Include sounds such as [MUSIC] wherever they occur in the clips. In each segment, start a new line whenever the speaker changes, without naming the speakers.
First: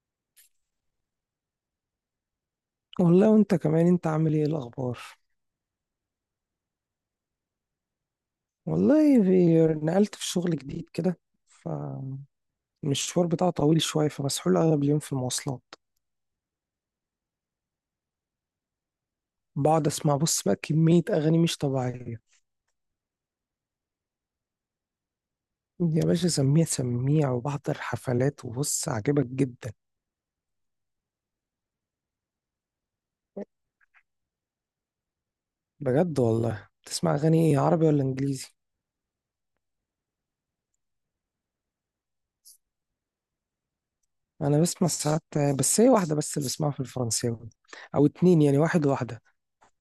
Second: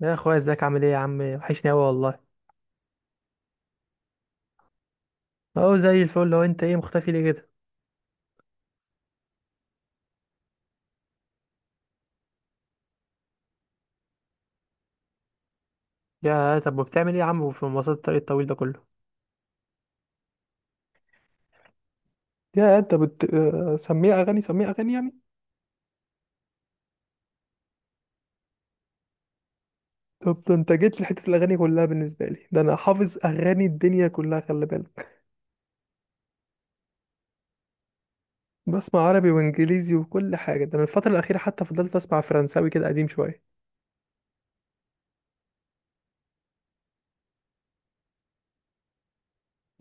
يا اخويا، ازيك؟ عامل ايه يا عم؟ وحشني اوي والله.
والله وانت كمان، انت عامل ايه الاخبار؟
اهو زي الفل. لو انت ايه، مختفي ليه كده؟
والله نقلت في شغل جديد كده، فالمشوار بتاعه طويل شويه، فمسحول اغلب اليوم في المواصلات.
يا طب، وبتعمل ايه يا عم في مواصلات الطريق الطويل ده كله؟
بقعد اسمع، بص بقى، كميه اغاني مش طبيعيه.
يا انت بت آه، سميه اغاني سميه اغاني يعني.
يا باشا، سميع سميع وبحضر حفلات، وبص عاجبك جدا.
طب ده انت جيت لحته الاغاني كلها بالنسبه لي، ده انا حافظ اغاني الدنيا كلها، خلي بالك.
بجد والله، بتسمع اغاني ايه، عربي ولا انجليزي؟
بسمع عربي وانجليزي وكل حاجه، ده انا الفتره الاخيره حتى فضلت اسمع فرنساوي كده قديم شويه.
انا بسمع ساعات، بس هي واحده بس اللي بسمعها في الفرنساوي، او اتنين يعني، واحد واحده.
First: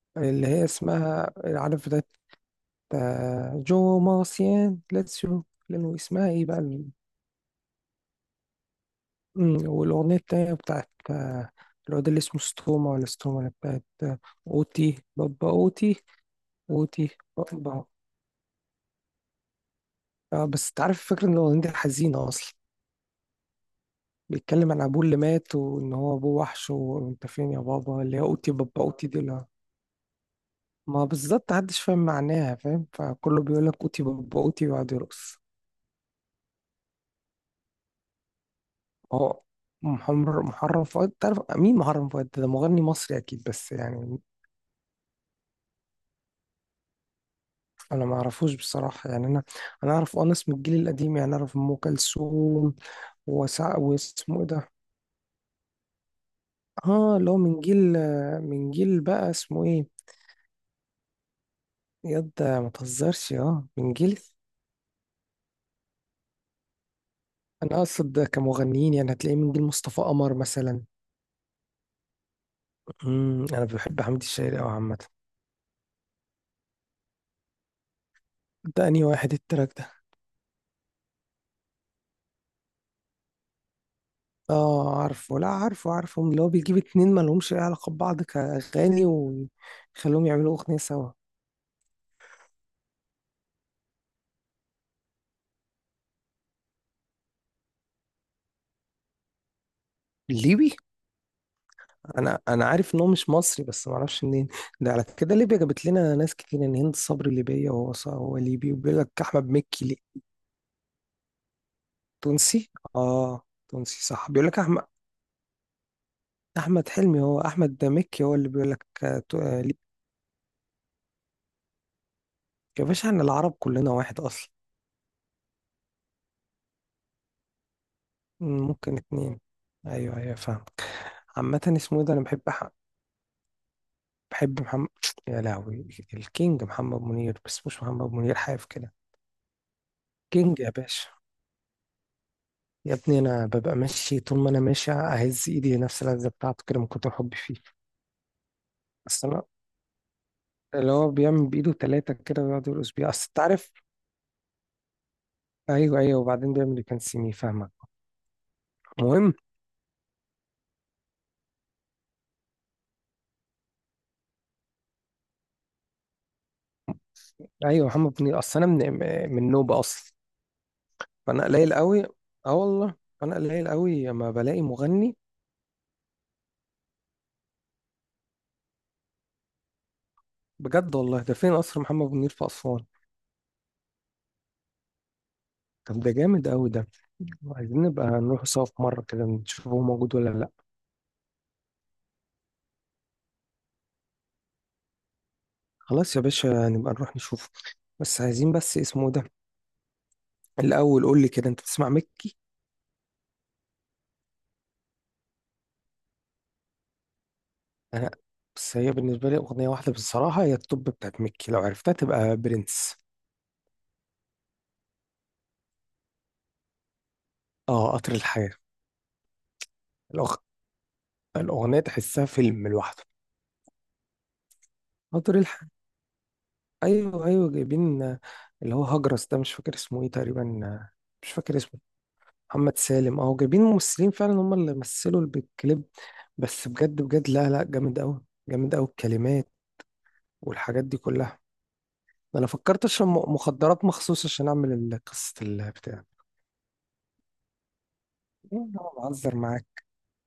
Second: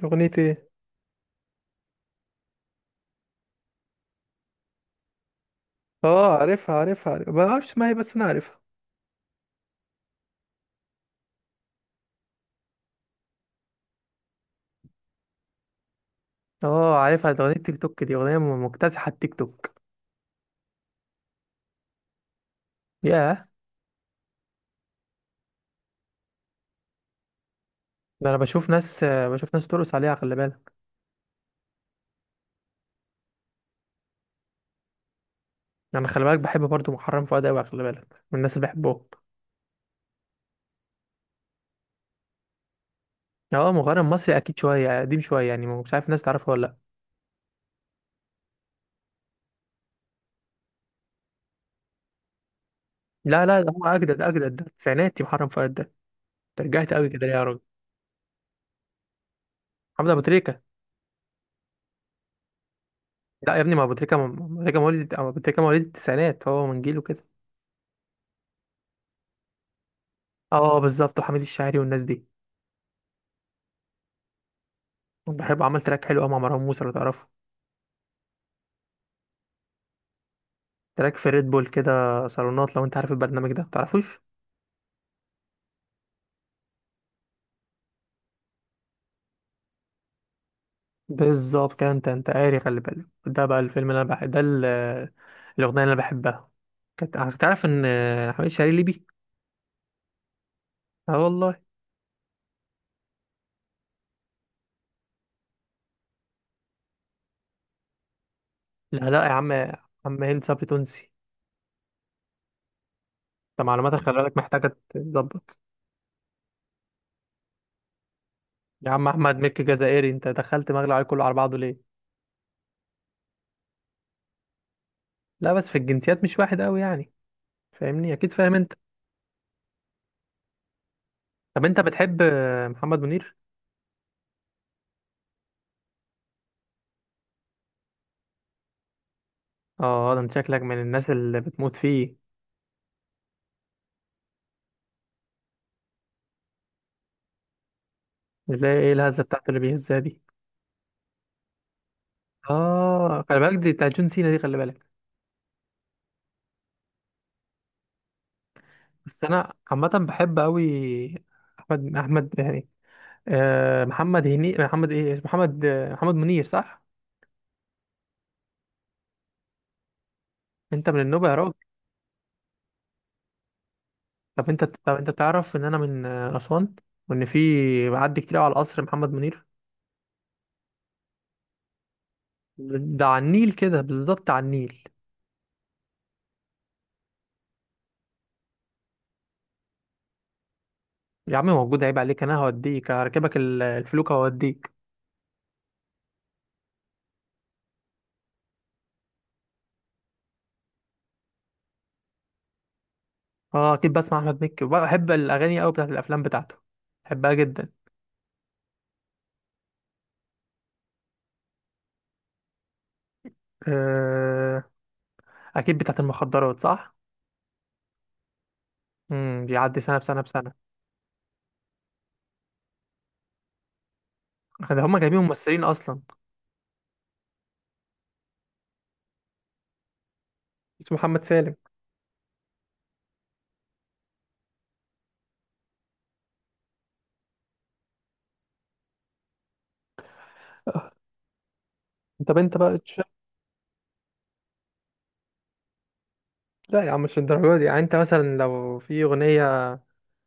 اغنيه
اللي هي
ايه؟
اسمها، عارف ده، جو مارسيان لاتسيو. لأنه اسمها
اه
ايه بقى،
عارفها عارفها عارفها، ما اعرفش اسمها ايه بس انا عارفها.
والأغنية التانية بتاعت الواد اللي اسمه ستوما، ولا ستوما اللي بتاعت، أوتي بابا أوتي،
اه
أوتي
عارفها، ده اغنيه تيك
بابا.
توك، دي اغنيه مكتسحه التيك توك.
اه بس انت عارف، الفكرة ان الأغنية دي حزينة أصلا،
يا،
بيتكلم عن أبوه اللي مات، وإن هو أبوه وحش، وأنت فين يا بابا، اللي هي
ده انا
أوتي بابا أوتي دي. لا،
بشوف ناس ترقص عليها، خلي بالك.
ما بالظبط محدش فاهم معناها، فاهم، فكله بيقول لك أوتي بابا أوتي ويقعد يرقص.
انا خلي بالك بحب برضو محرم فؤاد قوي، خلي بالك من الناس اللي بحبهم.
هو محرم فؤاد، تعرف مين محرم فؤاد ده مغني مصري اكيد،
اه
بس
مغني
يعني
مصري اكيد، شويه قديم شويه يعني، مش عارف الناس تعرفه ولا.
انا ما اعرفوش بصراحه يعني، انا اعرف ناس من الجيل القديم يعني، اعرف ام كلثوم.
لا لا لا، ده
وسع،
هو اجدد
واسمه ايه
اجدد، ده
ده؟
التسعيناتي محرم فؤاد ده. ترجعت قوي
اه،
كده
اللي
ليه
هو
يا
من
راجل؟
جيل من جيل بقى اسمه ايه،
محمد ابو تريكه.
ياد ما تهزرش.
لا يا
اه،
ابني، ما ابو
من
تريكه
جيل،
ابو تريكه مواليد أو ابو تريكه مواليد التسعينات، هو من جيله كده.
انا اقصد كمغنيين يعني، هتلاقيه من جيل مصطفى قمر
اه
مثلا.
بالظبط، وحميد الشاعري والناس دي.
انا بحب حمدي الشاعري قوي عامه.
بحب عمل تراك حلو قوي مع مروان موسى لو تعرفه.
ده انهي واحد التراك ده؟
تراك في ريد بول كده، صالونات، لو انت عارف البرنامج ده تعرفوش.
اه عارفه، لا، عارفه عارفه، اللي هو بيجيب اتنين مالهمش اي علاقة ببعض كأغاني ويخليهم يعملوا أغنية سوا.
بالظبط كده، انت قاري، خلي بالك. ده بقى الفيلم اللي انا بحب، ده الاغنيه اللي انا بحبها. كانت هتعرف ان حميد شاعري ليبي.
الليبي؟
اه والله.
انا عارف ان هو مش مصري، بس ما اعرفش منين. ده على كده ليبيا جابت لنا ناس كتير، ان هند صبري ليبية، وهو هو ليبي، وبيقول
لا
لك
لا يا
احمد
عم،
مكي ليه.
عم هند صبري تونسي.
تونسي؟ اه،
انت معلوماتك
تونسي
خلي
صح،
بالك
بيقول لك
محتاجه
احمد
تتظبط.
احمد حلمي، هو احمد ده، مكي هو اللي بيقول لك،
يا عم احمد مكي
ليبي.
جزائري، انت دخلت مغلى عليه كله على بعضه ليه؟
يا باشا، احنا العرب كلنا واحد اصلا.
لا بس في الجنسيات مش واحد قوي يعني. فاهمني، اكيد فاهم انت.
ممكن اتنين. ايوه ايوه، فاهم. عامة
طب انت
اسمه إيه ده، انا
بتحب
بحب
محمد منير؟
بحب محمد، يا لهوي، الكينج محمد منير، بس مش محمد منير حاف كده.
اه ده انت
كينج
شكلك
يا
من
باشا.
الناس اللي بتموت فيه.
يا ابني انا ببقى ماشي، طول ما انا ماشي اهز ايدي نفس اللذه بتاعته كده، من كتر حبي فيه.
اللي هي ايه الهزه
اصل انا،
بتاعته اللي بيهزها دي؟
اللي هو بيعمل بايده ثلاثه كده ويقعد يرقص بيها،
اه
اصل
خلي
انت
بالك دي
عارف،
بتاعت جون سينا دي، خلي بالك.
ايوه ايوه، وبعدين بيعمل كان سيمي، فاهمك؟
بس
المهم.
انا عامه بحب قوي، احمد يعني، محمد هني محمد ايه اسمه محمد محمد منير صح.
ايوه محمد منير، اصل انا من نوبه اصلا،
انت من النوبه يا
فانا
راجل؟
قليل قوي. اه والله، انا قليل قوي لما بلاقي
طب انت
مغني.
تعرف ان انا من اسوان، وان في معدي كتير قوي على القصر محمد منير.
بجد والله؟ ده فين قصر محمد منير في اسوان؟
ده على النيل كده، بالظبط على النيل.
طب ده جامد قوي ده، عايزين نبقى نروح سوا في مرة كده، نشوف هو موجود ولا لأ.
يا عم موجود، عيب عليك، انا هوديك، هركبك الفلوكه وهوديك.
خلاص يا باشا، نبقى نروح نشوفه. بس عايزين، بس اسمه ده الأول، قول لي كده، أنت بتسمع مكي؟
اه اكيد بسمع احمد مكي، وبحب الاغاني قوي بتاعت الافلام بتاعته، بحبها جدا.
أنا، بس هي بالنسبة لي أغنية واحدة بصراحة، هي التوب بتاعت مكي، لو عرفتها تبقى برنس.
آه، اكيد بتاعت المخدرات صح.
آه، قطر الحياة.
بيعدي سنه بسنه
الأغ...
بسنه.
الأغنية تحسها فيلم لوحده.
ده هما جايبين
قطر
ممثلين
الحياة.
اصلا،
أيوه أيوه، جايبين، اللي هو هجرس ده، مش فاكر اسمه إيه تقريبا،
اسمه محمد
مش
سالم.
فاكر اسمه. محمد سالم، اهو جايبين ممثلين فعلا، هم اللي مثلوا بالكليب. بس بجد بجد، لا لا، جامد قوي، جامد قوي الكلمات والحاجات دي كلها.
طب
انا
انت بقى
فكرت
تشوف.
اشرب مخدرات مخصوص، عشان اعمل قصة البتاع.
لا يا عم مش الدرجه دي يعني، انت مثلا
إيه،
لو
انا
في
بهزر
اغنيه.
معاك.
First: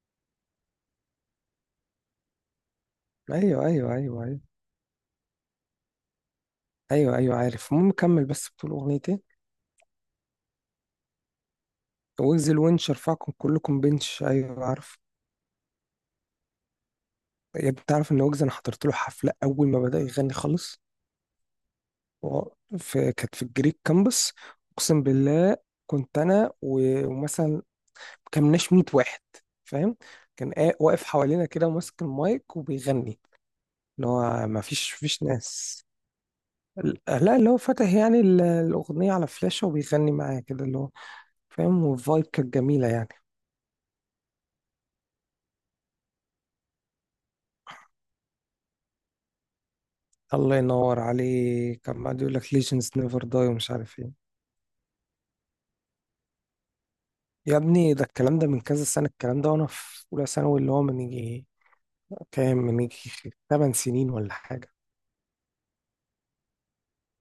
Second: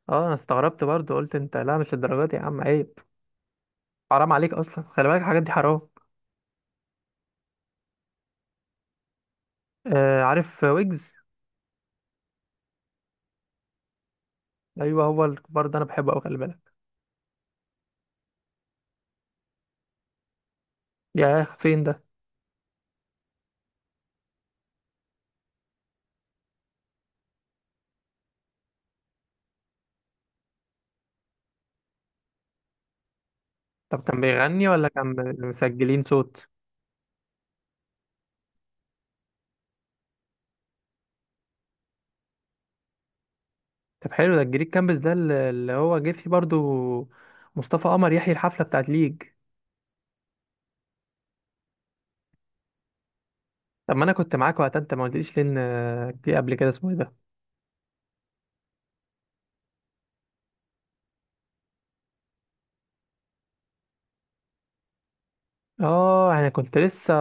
اه انا استغربت برضو، قلت انت لا مش الدرجه دي يا عم، عيب.
ايوه ايوه ايوه
حرام
ايوه
عليك اصلا، خلي بالك الحاجات دي حرام.
ايوه ايوه، عارف، المهم كمل، بس بتقول اغنيتين.
آه عارف، ويجز.
ويجز، الونش رفعكم كلكم بنش، ايوه عارف.
ايوه هو الكبار ده انا بحبه قوي، خلي بالك.
يا ابني، تعرف ان ويجز انا حضرت له حفلة اول ما بدأ يغني خالص؟
ياه، فين ده؟
و- في كانت في الجريك كامبس، اقسم بالله. كنت انا ومثلا كمناش 100 واحد، فاهم. كان واقف حوالينا كده، وماسك المايك وبيغني،
طب
اللي
كان
هو ما
بيغني ولا
فيش
كان
فيش ناس
مسجلين صوت؟
ال- لا، اللي هو فاتح يعني الأغنية على فلاشة وبيغني معايا كده، اللي هو، فاهم، والفايب كانت جميلة يعني.
طب حلو، ده الجريك كامبس ده اللي هو جه فيه برضو مصطفى قمر يحيي الحفله بتاعت ليج.
الله ينور عليك، كان قاعد يقول لك Legends never die ومش
طب
عارف
ما انا
ايه.
كنت معاك وقتها، انت ما قلتليش، لان في قبل كده اسمه إيه ده.
يا ابني، ده الكلام ده من كذا سنة، الكلام ده وانا في أولى ثانوي، اللي هو من يجي كام، من يجي 8 سنين ولا حاجة.
اه يعني كنت لسه،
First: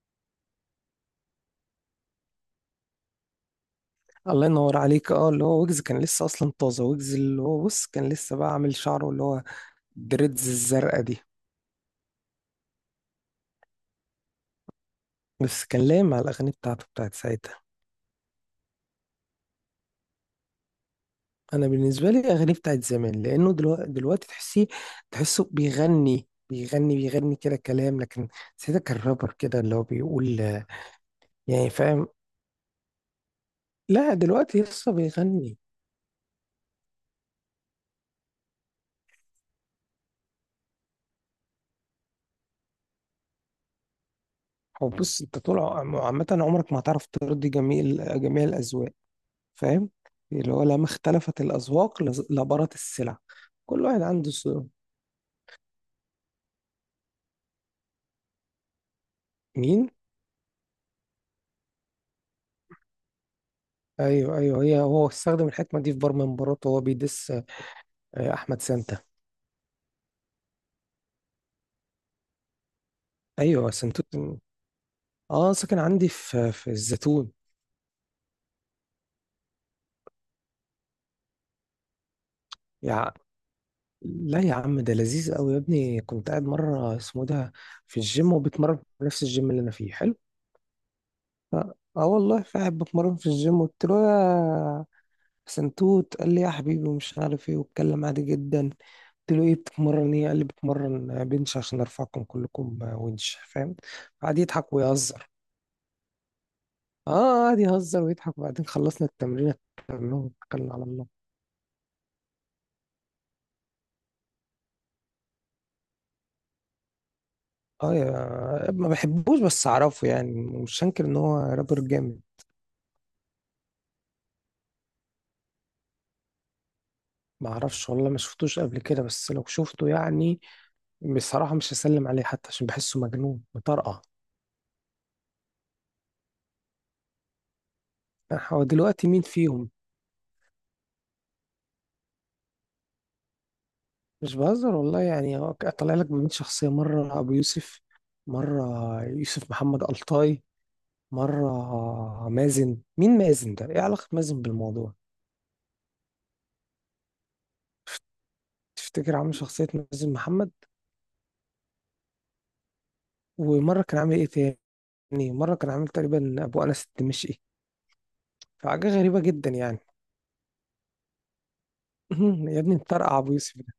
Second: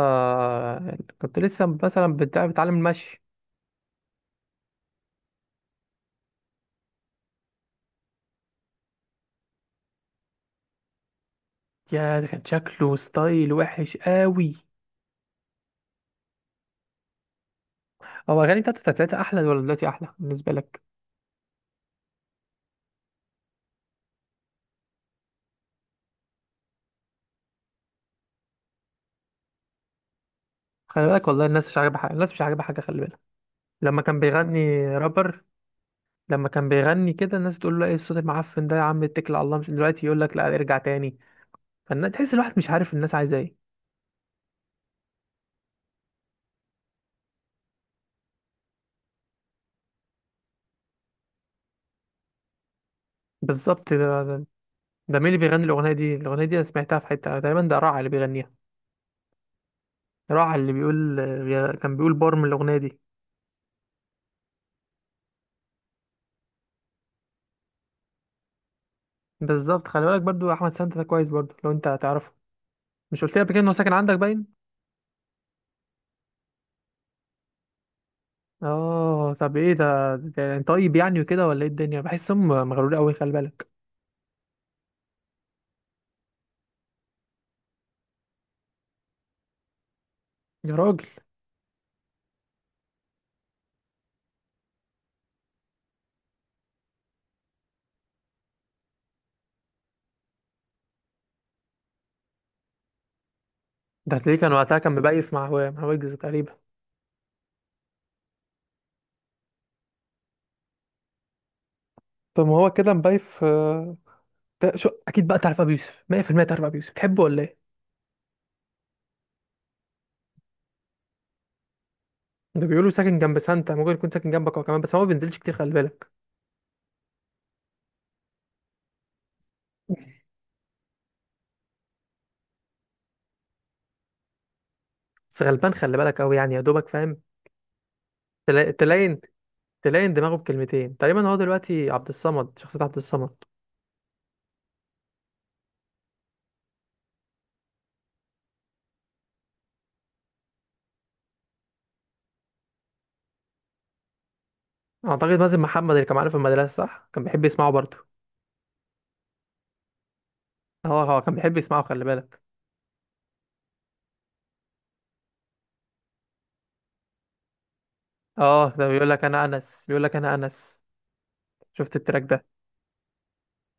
كنت لسه مثلا بتعلم المشي.
الله ينور عليك. اه، اللي هو ويجز كان لسه اصلا طازه، ويجز اللي هو، بص، كان لسه بقى عامل شعره اللي هو دريدز الزرقاء دي،
يا، ده كان شكله ستايل وحش قوي.
بس كان لايم على الاغاني بتاعته بتاعت ساعتها.
هو اغاني بتاعته بتاعت ساعتها احلى ولا دلوقتي احلى بالنسبه لك؟
انا بالنسبه لي اغاني بتاعت زمان، لانه دلوقتي تحسيه، تحسه بيغني بيغني بيغني كده كلام، لكن ساعتها كان رابر كده، اللي هو بيقول
خلي بالك والله الناس
يعني،
مش عاجبها
فاهم.
حاجه، الناس مش عاجبها حاجه، خلي بالك. لما
لا،
كان
دلوقتي
بيغني
لسه
رابر،
بيغني.
لما كان بيغني كده الناس تقول له ايه الصوت المعفن ده يا عم اتكل على الله، مش دلوقتي يقول لك لا ارجع تاني؟ فالناس تحس، الواحد مش عارف الناس عايزه ايه.
هو بص، انت طول عامه عمرك ما هتعرف ترضي جميع جميع الاذواق، فاهم. اللي هو لما اختلفت الاذواق، لبرت السلع، كل
بالظبط.
واحد عنده ذوق.
ده مين اللي بيغني الاغنيه دي؟ الاغنيه دي انا سمعتها في حته تقريبا، ده راعي اللي بيغنيها.
مين؟
راعي اللي بيقول كان بيقول بار من الاغنيه دي.
ايوه ايوه، هي هو استخدم الحكمه دي في بار من مراته وهو بيدس. احمد سانتا.
بالظبط، خلي بالك برضو احمد سانتا ده كويس برضو لو انت هتعرفه. مش قلت لي قبل كده ان
ايوه،
هو ساكن
سنتوت.
عندك باين؟
اه، ساكن عندي في الزيتون.
اه طب ايه ده، انت طيب يعني وكده ولا ايه الدنيا، بحسهم مغرور
يا
قوي، خلي بالك.
لا يا عم ده لذيذ قوي، يا ابني كنت قاعد مره، اسمه ده، في الجيم، وبتمرن في نفس الجيم اللي انا فيه، حلو.
يا راجل،
ف- اه والله، قاعد بتمرن في الجيم، قلت له يا سنتوت، قال لي يا حبيبي ومش عارف ايه، واتكلم عادي جدا. قلت له ايه، بتتمرن ايه؟ قال لي بتمرن بنش، عشان ارفعكم كلكم ونش، فاهم.
ده
قعد
هتلاقيه كان
يضحك
وقتها كان
ويهزر.
مبايف مع مع ويجز تقريبا.
اه، قعد يهزر ويضحك، وبعدين خلصنا التمرين، كلهم اتكلنا على الله.
طب ما هو كده مبايف. ده شو اكيد بقى تعرف ابو يوسف 100%، تعرف ابو يوسف تحبه ولا ايه؟
اه يا ما بحبوش، بس اعرفه يعني، مش هنكر ان هو رابر جامد.
ده بيقولوا ساكن جنب سانتا، ممكن يكون ساكن جنبك هو كمان، بس هو ما بينزلش كتير، خلي بالك.
ما اعرفش والله، ما شفتوش قبل كده، بس لو شفته يعني، بصراحة مش هسلم عليه حتى، عشان بحسه مجنون مطرقع.
بس غلبان، خلي بالك قوي يعني يا دوبك فاهم.
هو دلوقتي
تلاين،
مين فيهم؟
تلاين دماغه بكلمتين تقريبا. هو دلوقتي عبد الصمد، شخصية عبد الصمد.
مش بهزر والله يعني، هو طالع لك بمين شخصية، مرة ابو يوسف، مرة يوسف محمد ألطاي، مرة مازن، مين مازن ده، ايه علاقة مازن بالموضوع؟
اعتقد مازن محمد اللي كان معانا في المدرسه صح كان بيحب يسمعه برضه.
تفتكر عامل شخصية مازن محمد؟
اه هو كان بيحب يسمعه، خلي بالك.
ومرة كان عامل ايه تاني؟ مرة كان عامل تقريبا ابو انس الدمشقي،
اه ده
فحاجة
بيقول
غريبة
لك انا
جدا يعني.
انس، بيقول لك انا انس. شفت التراك ده؟
[LAUGHS] يا ابني مطرقع أبو يوسف ده،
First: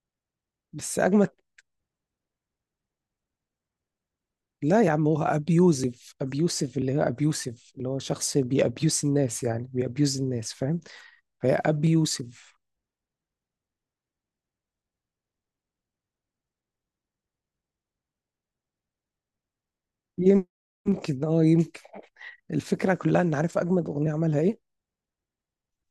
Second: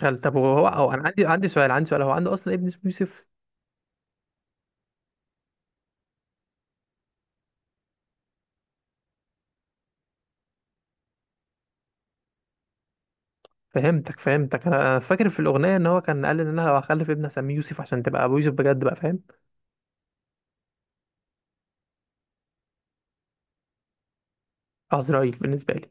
قال طب هو
بس
انا عندي
أجمد.
عندي سؤال، عندي سؤال. هو عنده اصلا ابن اسمه يوسف؟
لا يا عم، هو أبيوزيف، أبيوسف، اللي هو أبيوسف اللي هو شخص بيأبيوس الناس يعني، بيأبيوز الناس، فاهم؟ فهي أبيوسف.
فهمتك فهمتك، أنا فاكر في الاغنيه ان هو كان قال ان انا لو هخلف ابني هسميه يوسف عشان تبقى ابو يوسف بجد، بقى فاهم.
يمكن، اه، يمكن. الفكرة كلها إن، عارف أجمد أغنية عملها إيه؟
عزرائيل بالنسبه لي.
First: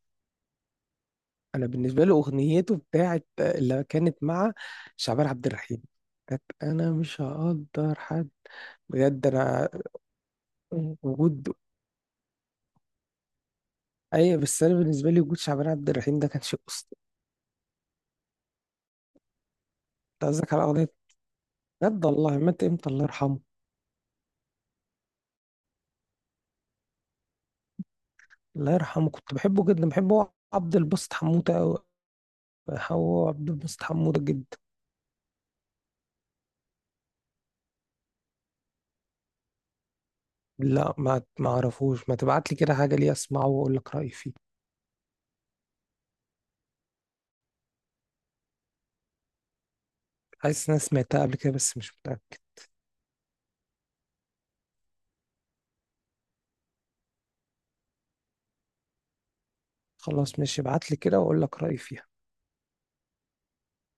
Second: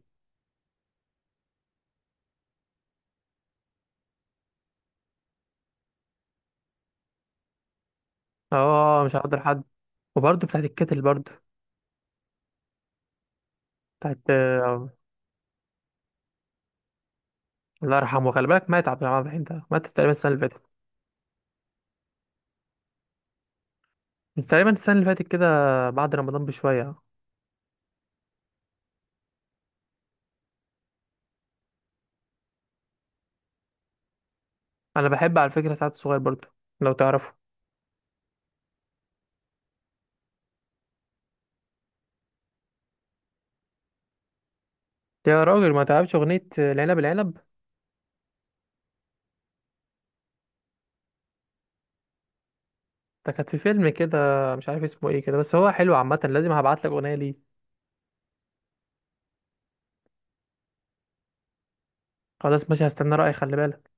أنا بالنسبة له أغنيته بتاعت اللي كانت مع شعبان عبد الرحيم، كانت، أنا مش هقدر حد،
اه مش
بجد
هقدر حد.
أنا،
وبرضه بتاعت الكتل برضه،
وجود،
بتاعت
أي بس أنا
آه،
بالنسبة لي وجود شعبان عبد الرحيم ده كان شيء أسطوري.
الله يرحمه، خلي بالك مات عبد الرحمن الرحيم ده، مات تقريبا
أنت
السنه اللي
قصدك
فاتت.
على أغنية؟ بجد والله، مات امتى الله يرحمه؟
تقريبا السنه اللي فاتت كده، بعد رمضان بشويه.
الله يرحمه، كنت بحبه جدا، بحبه هو عبد الباسط حموده أوي، هو عبد الباسط حموده جدا.
انا بحب على فكره سعد الصغير برضو، لو تعرفه.
لا، ما اعرفوش، ما تبعت لي كده حاجه ليه، اسمعه واقول لك رايي فيه.
يا راجل ما تعرفش اغنيه العنب العنب؟
حاسس ان انا سمعتها قبل كده بس مش متاكد.
ده كانت في فيلم كده، مش عارف اسمه ايه كده، بس هو حلو عامه، لازم هبعت لك اغنيه ليه.
خلاص ماشي، ابعت لي كده واقول لك رايي فيها.
خلاص ماشي، هستنى رايك خلي بالك.